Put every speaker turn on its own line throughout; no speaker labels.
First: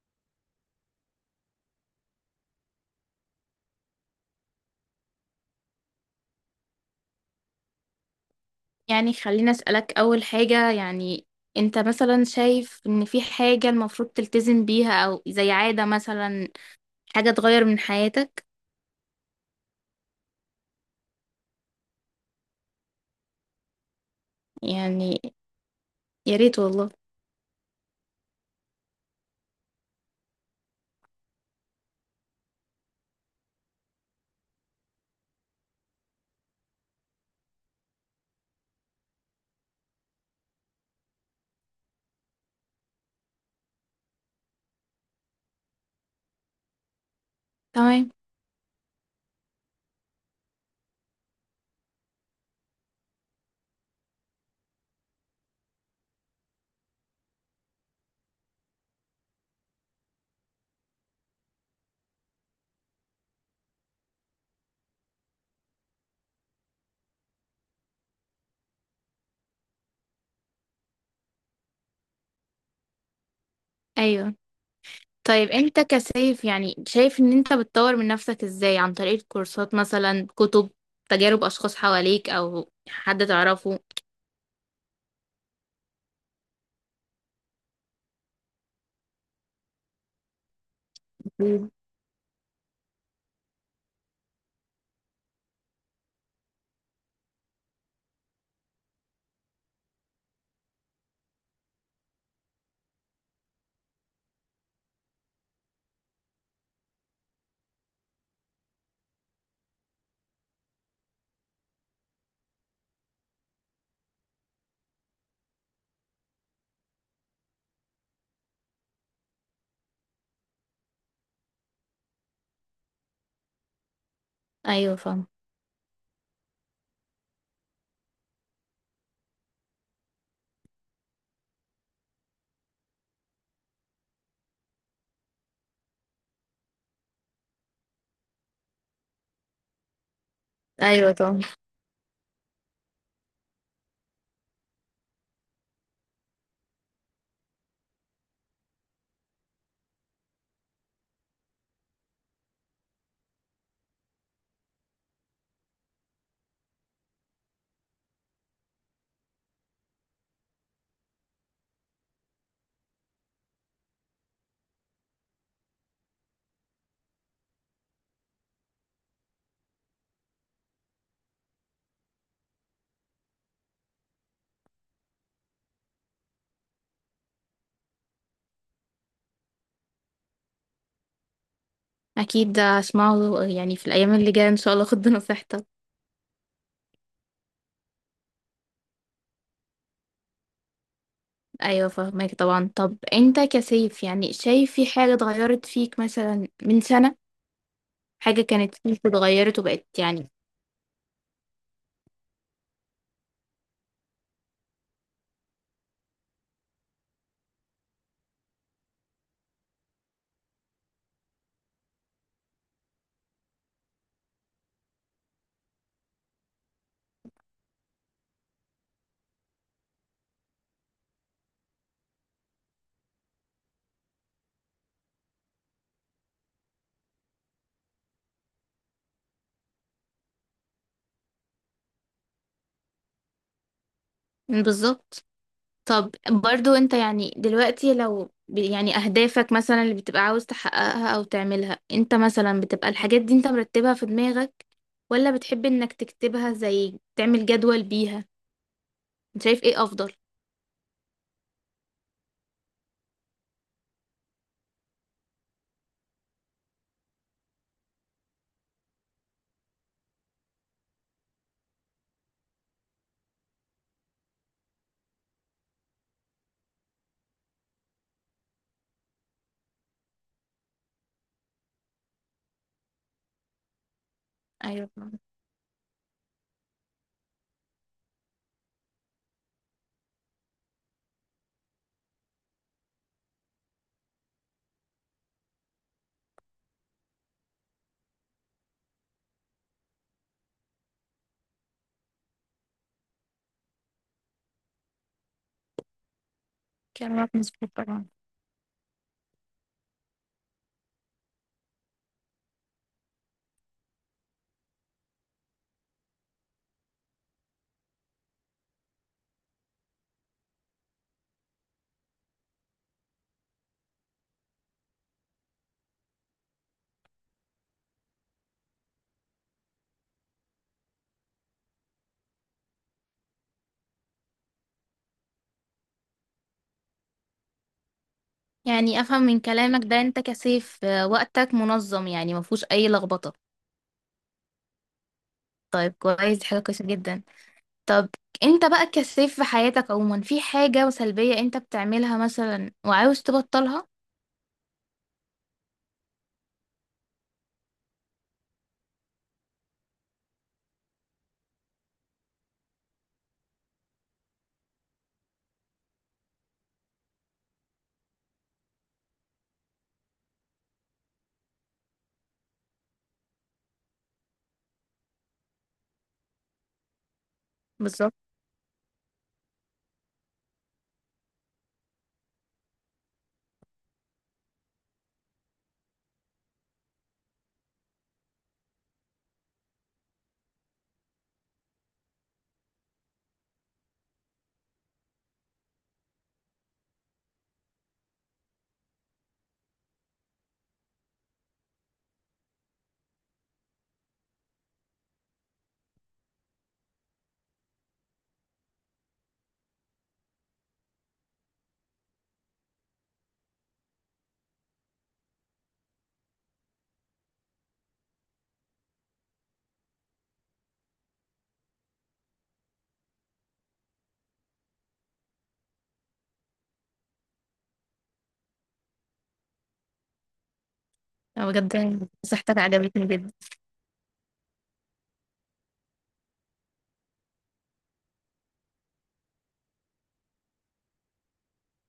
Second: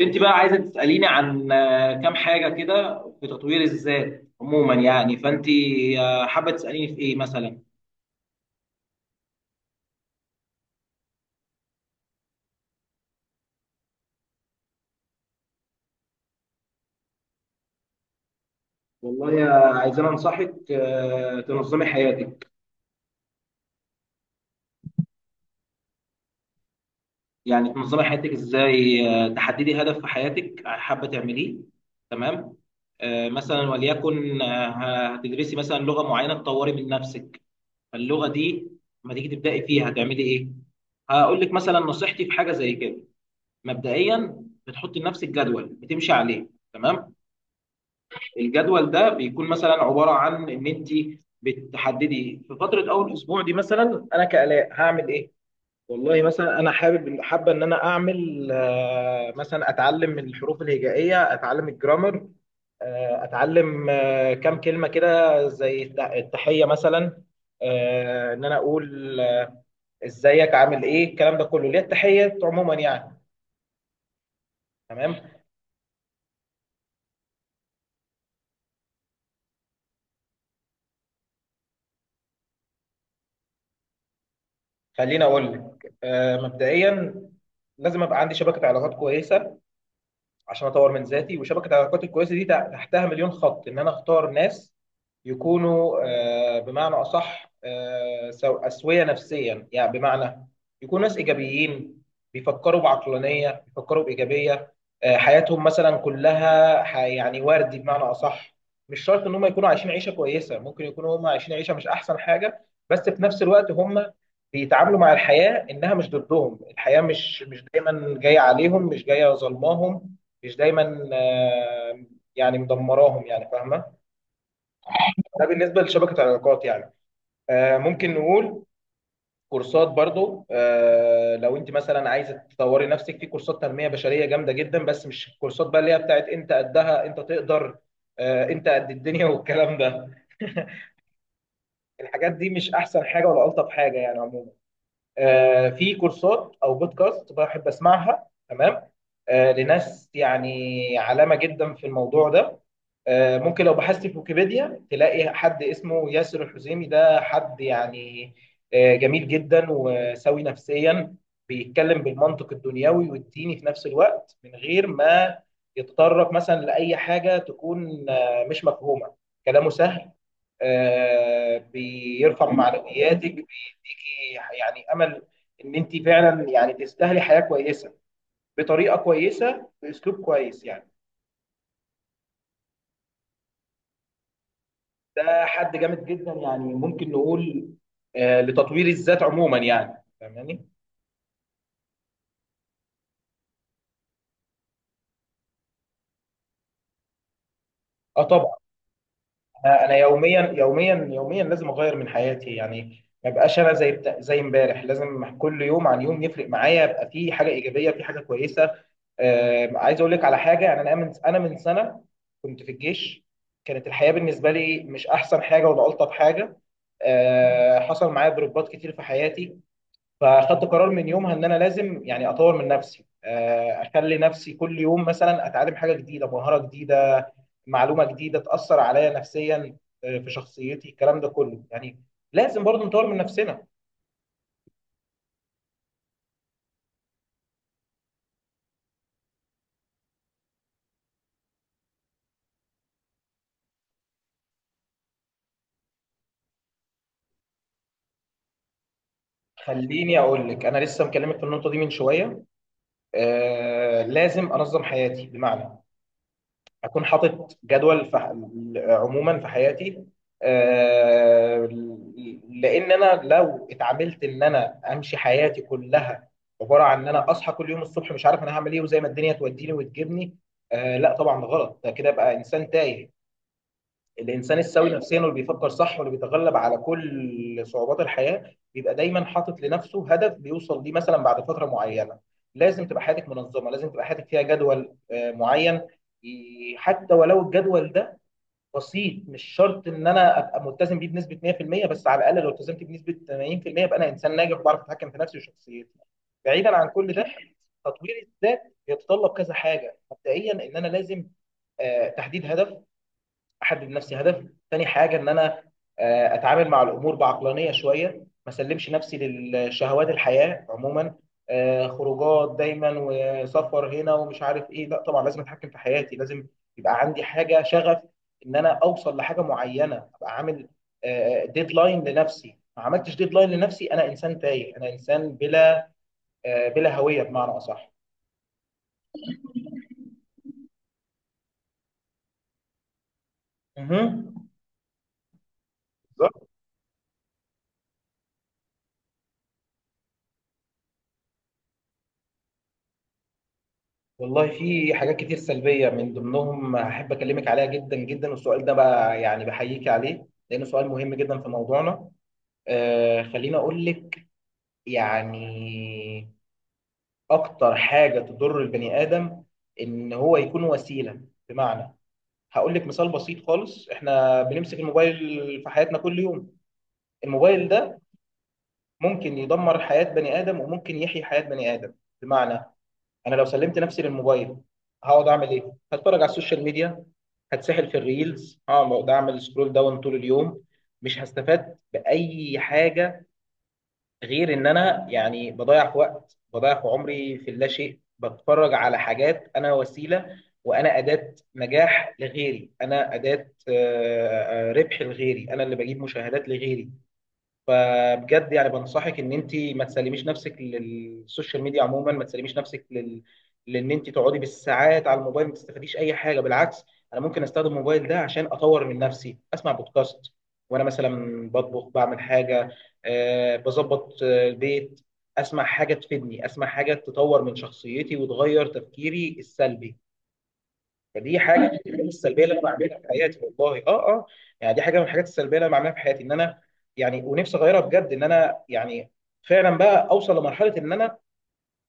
انت بقى عايزه تساليني عن كام حاجه كده في تطوير الذات عموما، يعني فانت حابه تساليني في ايه مثلا؟
يعني خليني أسألك أول حاجة يعني، أنت مثلا شايف إن في حاجة المفروض تلتزم بيها، أو زي عادة مثلا، حاجة تغير من حياتك؟
والله يا، عايزين انصحك تنظمي حياتك.
يعني يا ريت والله.
يعني تنظمي حياتك ازاي؟ تحددي هدف في حياتك حابه تعمليه. تمام. مثلا وليكن هتدرسي مثلا لغه معينه تطوري من نفسك. فاللغه دي لما تيجي تبداي فيها هتعملي ايه؟ هقول لك مثلا نصيحتي في حاجه زي كده. مبدئيا بتحط لنفسك جدول بتمشي عليه. تمام.
تمام.
الجدول ده بيكون مثلا عباره عن ان انت بتحددي في فتره اول اسبوع، دي مثلا انا كالاء هعمل ايه. والله مثلا انا حابه ان انا اعمل مثلا اتعلم الحروف الهجائيه، اتعلم الجرامر. اتعلم كام كلمه كده زي التحيه مثلا. ان انا اقول ازيك، عامل ايه، الكلام ده كله ليه؟ التحيه عموما يعني.
أيوه.
تمام.
طيب، أنت كسيف يعني شايف إن أنت بتطور من نفسك إزاي؟ عن طريق كورسات مثلا، كتب، تجارب أشخاص حواليك، أو حد تعرفه؟
خليني اقول لك مبدئيا لازم ابقى عندي شبكه علاقات كويسه عشان اطور من ذاتي. وشبكه
أكيد.
العلاقات الكويسه دي تحتها مليون خط، ان انا اختار ناس يكونوا بمعنى أصح أسوية نفسيا، يعني بمعنى يكونوا ناس إيجابيين، بيفكروا بعقلانية، بيفكروا بإيجابية. حياتهم مثلا كلها يعني وردي، بمعنى أصح. مش شرط إن هم يكونوا عايشين عيشة كويسة، ممكن يكونوا هم عايشين عيشة مش أحسن حاجة، بس في نفس الوقت هم بيتعاملوا مع الحياة إنها مش ضدهم. الحياة مش دايما جاية عليهم، مش جاية ظلماهم، مش دايما يعني مدمراهم، يعني فاهمة؟
أيوه فاهم.
ده بالنسبه لشبكه علاقات يعني. ممكن نقول كورسات برضو. لو انت مثلا عايزه تطوري نفسك، في كورسات تنميه بشريه جامده جدا، بس مش الكورسات بقى اللي هي بتاعت انت قدها، انت تقدر انت قد الدنيا والكلام ده.
أيوه طبعا.
الحاجات دي مش احسن حاجه ولا الطف حاجه يعني عموما. في كورسات او بودكاست بحب اسمعها. تمام. لناس يعني علامه جدا في الموضوع ده. ممكن لو بحثت في ويكيبيديا تلاقي حد اسمه ياسر الحزيمي، ده حد يعني جميل جدا وسوي نفسيا. بيتكلم بالمنطق الدنيوي والديني في نفس الوقت، من غير ما يتطرق مثلا لأي حاجة تكون مش مفهومة. كلامه سهل، بيرفع معنوياتك، ليكي يعني امل ان انت فعلا يعني تستاهلي حياه كويسه بطريقه كويسه باسلوب كويس يعني.
أكيد ده هسمعه يعني في الأيام اللي جاية إن شاء الله، خد
ده
بنصيحتك.
حد جامد جدا يعني، ممكن نقول لتطوير الذات عموما يعني. فاهماني؟
ايوه فاهمك طبعا. طب انت كسيف يعني شايف في حاجة اتغيرت فيك مثلا من سنة؟
اه
حاجة
طبعا.
كانت فيك اتغيرت
انا
وبقت
انا
يعني.
يوميا يوميا يوميا لازم اغير من حياتي، يعني ما بقاش انا زي امبارح. لازم كل يوم عن يوم يفرق معايا، يبقى في حاجه ايجابيه، في حاجه كويسه. عايز اقول لك على حاجه يعني. انا من سنه كنت في الجيش. كانت الحياه بالنسبه لي مش احسن حاجه ولا الطف حاجه. حصل معايا ضربات كتير في حياتي. فاخدت قرار من يومها، ان انا لازم يعني اطور من نفسي، اخلي نفسي كل يوم مثلا اتعلم حاجه جديده، مهاره جديده، معلومه جديده تاثر عليا نفسيا، في شخصيتي الكلام ده كله يعني. لازم برضو نطور من نفسنا.
بالظبط. طب برضو انت يعني دلوقتي، لو يعني اهدافك مثلا اللي بتبقى عاوز تحققها او تعملها، انت مثلا بتبقى الحاجات دي انت مرتبها في دماغك، ولا بتحب انك تكتبها زي تعمل جدول بيها؟ انت شايف ايه افضل؟
خليني اقول لك، انا لسه مكلمك في النقطه دي من شويه. لازم انظم حياتي، بمعنى اكون حاطط جدول عموما في حياتي. آه، لان انا لو اتعاملت ان انا امشي حياتي كلها عباره عن ان انا اصحى كل يوم الصبح مش عارف انا هعمل ايه، وزي ما الدنيا توديني وتجيبني، لا طبعا ده غلط، ده كده بقى انسان تايه. الانسان
ايوه
السوي
فاهمة.
نفسيا، واللي بيفكر صح، واللي بيتغلب على كل صعوبات الحياه، بيبقى دايما حاطط لنفسه هدف بيوصل ليه مثلا بعد فتره معينه. لازم تبقى حياتك منظمه، لازم تبقى حياتك فيها جدول معين. حتى ولو الجدول ده بسيط، مش شرط ان انا ابقى ملتزم بيه بنسبه 100%، بس على الاقل لو التزمت بنسبه 80% يبقى انا انسان ناجح وبعرف اتحكم في نفسي وشخصيتي. بعيدا عن كل ده،
كلامك مظبوط طبعا.
تطوير الذات يتطلب كذا حاجه. مبدئيا ان انا لازم تحديد هدف، احدد لنفسي هدف. تاني حاجه ان انا اتعامل مع الامور بعقلانيه شويه، ما اسلمش نفسي للشهوات، الحياه عموما خروجات دايما وسفر هنا ومش عارف ايه، لا طبعا لازم اتحكم في حياتي. لازم يبقى عندي حاجه شغف، ان انا اوصل لحاجه معينه، ابقى عامل ديدلاين لنفسي. ما عملتش ديدلاين لنفسي، انا انسان تايه، انا انسان بلا بلا هويه بمعنى اصح.
يعني افهم من كلامك ده انت كسيف، وقتك منظم يعني مفهوش اي لخبطة.
مهم.
طيب كويس، دي حاجة كويسة جدا. طب، انت بقى كسيف في حياتك عموما في حاجة سلبية انت بتعملها مثلا وعاوز تبطلها؟
والله في حاجات كتير سلبية، من ضمنهم أحب أكلمك عليها جدا جدا. والسؤال ده بقى يعني بحييك عليه، لأنه سؤال مهم جدا في موضوعنا. خليني أقول لك، يعني أكتر حاجة تضر البني آدم إن هو يكون وسيلة. بمعنى، هقول لك مثال بسيط خالص، إحنا بنمسك الموبايل في حياتنا كل يوم. الموبايل ده
بالظبط.
ممكن يدمر حياة بني آدم وممكن يحيي حياة بني آدم. بمعنى، انا لو سلمت نفسي للموبايل، هقعد اعمل ايه؟ هتفرج على السوشيال ميديا، هتسحل في الريلز، هقعد اعمل سكرول داون طول اليوم. مش هستفاد باي حاجه، غير ان انا يعني بضيع في وقت، بضيع في عمري في اللا شيء، بتفرج على حاجات. انا وسيله، وانا اداه نجاح لغيري، انا اداه ربح لغيري، انا اللي بجيب مشاهدات لغيري. فبجد يعني بنصحك ان انت ما تسلميش نفسك للسوشيال ميديا عموما، ما تسلميش نفسك لان انت تقعدي بالساعات على الموبايل ما تستفاديش اي حاجه، بالعكس. انا ممكن استخدم الموبايل ده عشان اطور من نفسي، اسمع بودكاست وانا مثلا بطبخ، بعمل حاجه، بظبط البيت، اسمع حاجه تفيدني، اسمع حاجه تطور من شخصيتي وتغير تفكيري السلبي. فدي
أنا
حاجه من
بجد
الحاجات السلبيه اللي
نصيحتك
انا بعملها
عجبتني
في
جدا.
حياتي والله. اه اه. يعني دي حاجه من الحاجات السلبيه اللي انا بعملها في حياتي، ان انا يعني ونفسي اغيرها بجد، ان انا يعني فعلا بقى اوصل لمرحله ان انا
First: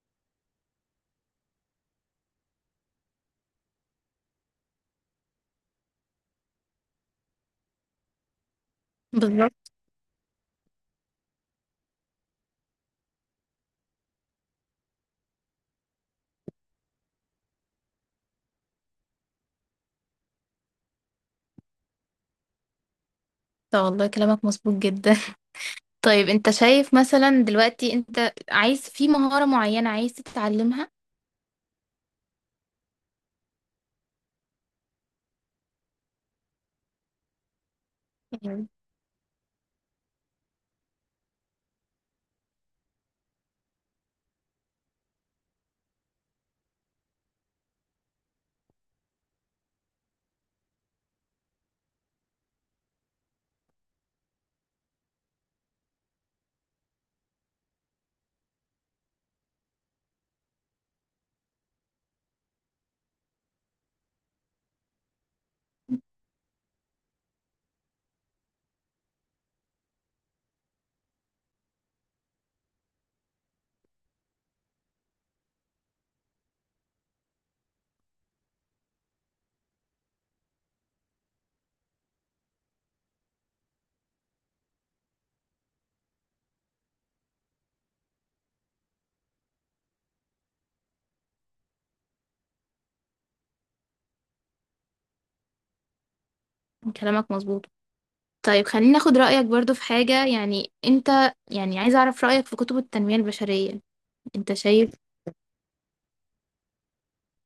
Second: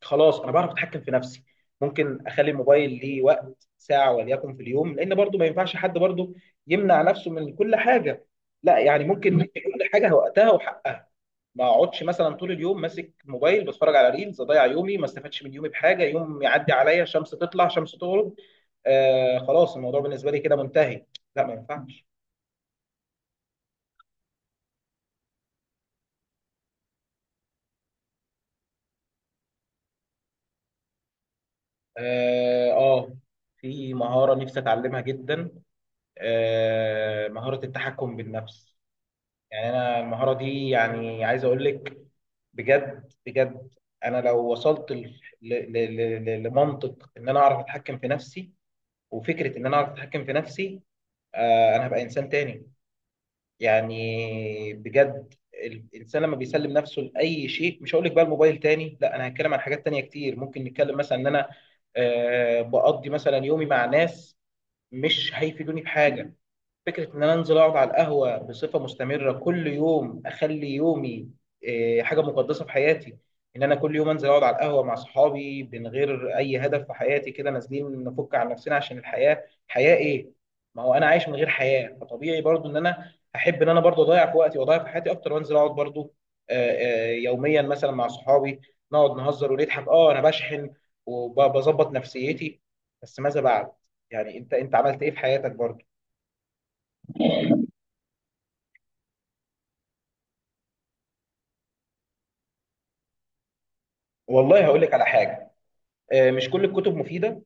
خلاص انا بعرف اتحكم في نفسي. ممكن اخلي الموبايل ليه وقت ساعه وليكن في اليوم، لان برضو ما ينفعش حد برضو يمنع نفسه من كل حاجه. لا، يعني ممكن ندي
بالظبط.
كل حاجه وقتها وحقها. ما اقعدش مثلا طول اليوم ماسك موبايل بتفرج على ريلز، اضيع يومي ما استفادش من يومي بحاجه، يوم يعدي عليا شمس تطلع شمس تغرب. خلاص الموضوع بالنسبه لي كده منتهي. لا ما ينفعش.
طب والله كلامك مظبوط جدا طيب، انت شايف مثلا دلوقتي انت عايز في مهارة معينة عايز تتعلمها؟
اه. في مهاره نفسي اتعلمها جدا. مهاره التحكم
يعني
بالنفس. يعني انا المهاره دي، يعني عايز اقول لك بجد بجد. انا لو وصلت لمنطق ان انا اعرف اتحكم في نفسي، وفكره ان انا اعرف اتحكم في نفسي، انا هبقى انسان تاني. يعني بجد. الانسان لما بيسلم نفسه لاي شيء، مش هقول لك بقى الموبايل تاني، لا انا هتكلم عن حاجات تانية كتير. ممكن نتكلم مثلا ان انا بقضي مثلا يومي مع ناس مش هيفيدوني بحاجه. فكرة إن أنا أنزل أقعد على القهوة بصفة مستمرة كل يوم، أخلي يومي حاجة مقدسة في حياتي. إن أنا كل يوم أنزل أقعد على القهوة مع صحابي من غير أي هدف في حياتي، كده نازلين نفك عن نفسنا عشان الحياة حياة إيه؟ ما هو أنا عايش من غير حياة، فطبيعي برضو إن أنا أحب إن أنا برضو أضيع في وقتي وأضيع في حياتي أكتر، وأنزل أقعد برضو آه، يوميا مثلا مع صحابي، نقعد نهزر ونضحك. أنا بشحن وبظبط نفسيتي. بس ماذا بعد؟ يعني أنت عملت إيه في حياتك برضو؟
كلامك مظبوط. طيب خليني اخد رأيك برضو في حاجة، يعني انت، يعني عايز اعرف رأيك في كتب التنمية البشرية. انت
والله هقول
شايف؟
لك على حاجه. مش كل الكتب مفيده،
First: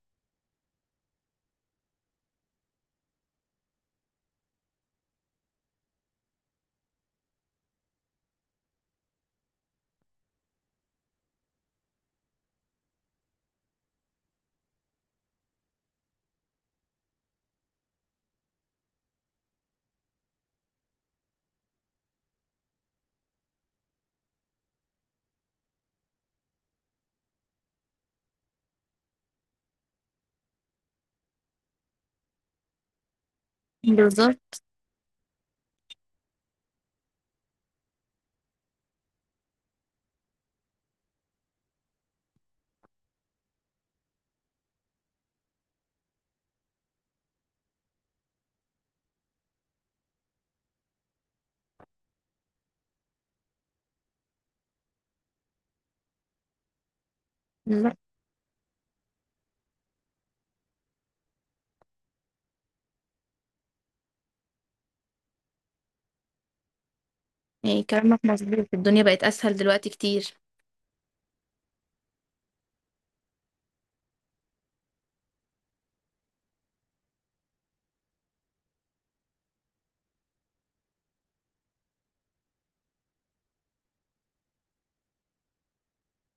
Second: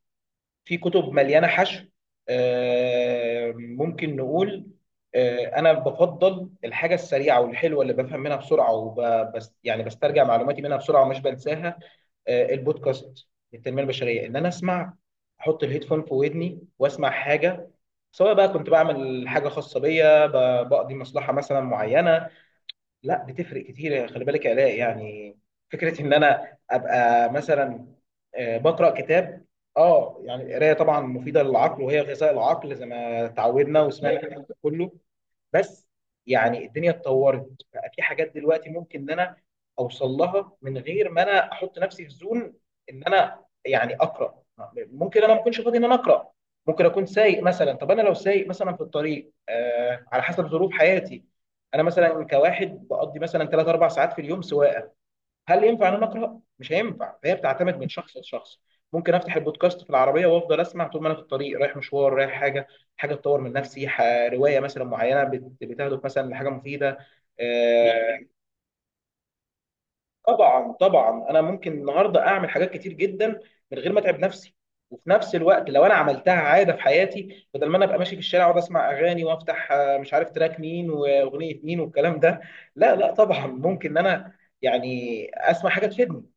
في كتب مليانه حشو. ممكن نقول انا بفضل الحاجه السريعه والحلوه اللي بفهم منها بسرعه وبس، يعني بسترجع معلوماتي منها بسرعه ومش بنساها. البودكاست للتنميه البشريه، ان انا اسمع، احط الهيدفون في ودني واسمع حاجه، سواء بقى كنت بعمل حاجه خاصه بيا، بقضي مصلحه مثلا معينه. لا، بتفرق كتير. خلي بالك يا علاء يعني، فكره ان انا ابقى مثلا بقرا كتاب. اه يعني القرايه طبعا مفيده للعقل وهي غذاء العقل، زي ما تعودنا وسمعنا الكلام ده
بالظبط.
كله. بس يعني الدنيا اتطورت، بقى في حاجات دلوقتي ممكن ان انا اوصل لها من غير ما انا احط نفسي في زون ان انا يعني اقرا. ممكن انا ما اكونش فاضي ان انا اقرا. ممكن اكون سايق مثلا. طب انا لو سايق مثلا في الطريق، على حسب ظروف حياتي، انا مثلا كواحد بقضي مثلا 3 4 ساعات في اليوم سواقه، هل ينفع ان انا اقرا؟ مش هينفع. فهي بتعتمد من شخص لشخص. ممكن افتح البودكاست في العربيه وافضل اسمع طول ما انا في الطريق، رايح مشوار، رايح حاجه، حاجه تطور من نفسي، روايه مثلا معينه بتهدف مثلا لحاجه مفيده.
يعني
آه،
كلامك مظبوط، الدنيا بقت اسهل دلوقتي كتير.
طبعا طبعا، انا ممكن النهارده اعمل حاجات كتير جدا من غير ما اتعب نفسي. وفي نفس الوقت لو انا عملتها عاده في حياتي، بدل ما انا ابقى ماشي في الشارع واقعد اسمع اغاني وافتح مش عارف تراك مين واغنيه مين والكلام ده، لا لا طبعا ممكن ان انا يعني اسمع حاجه تفيدني،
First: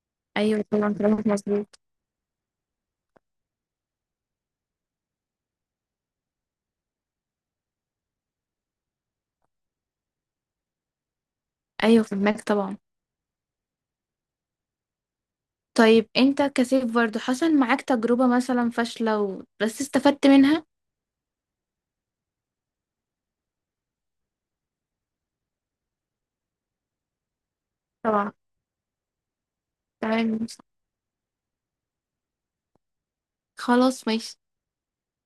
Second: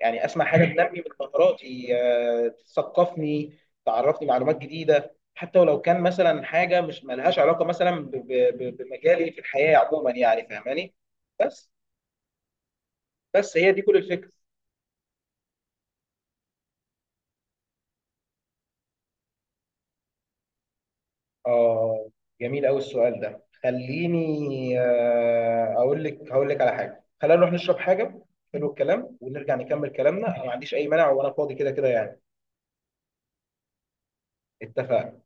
يعني اسمع حاجه
ايوه طبعا،
تنمي من
كلامك مظبوط.
مهاراتي، تثقفني، تعرفني معلومات جديده، حتى ولو كان مثلا حاجه مش ملهاش علاقه مثلا بمجالي في الحياه عموما، يعني فاهماني؟ بس.
ايوه فهمك طبعا.
بس هي دي كل الفكره.
طيب، انت كسيف برضو حصل معاك تجربة مثلا فاشلة، و بس استفدت منها؟
اه، جميل قوي السؤال ده. خليني اقول لك، هقول لك على حاجه، خلينا نروح نشرب حاجه.
طبعا.
حلو الكلام، ونرجع نكمل كلامنا. انا
تمام.
ما عنديش اي مانع، وانا فاضي كده كده يعني.
خلاص ماشي.
اتفقنا.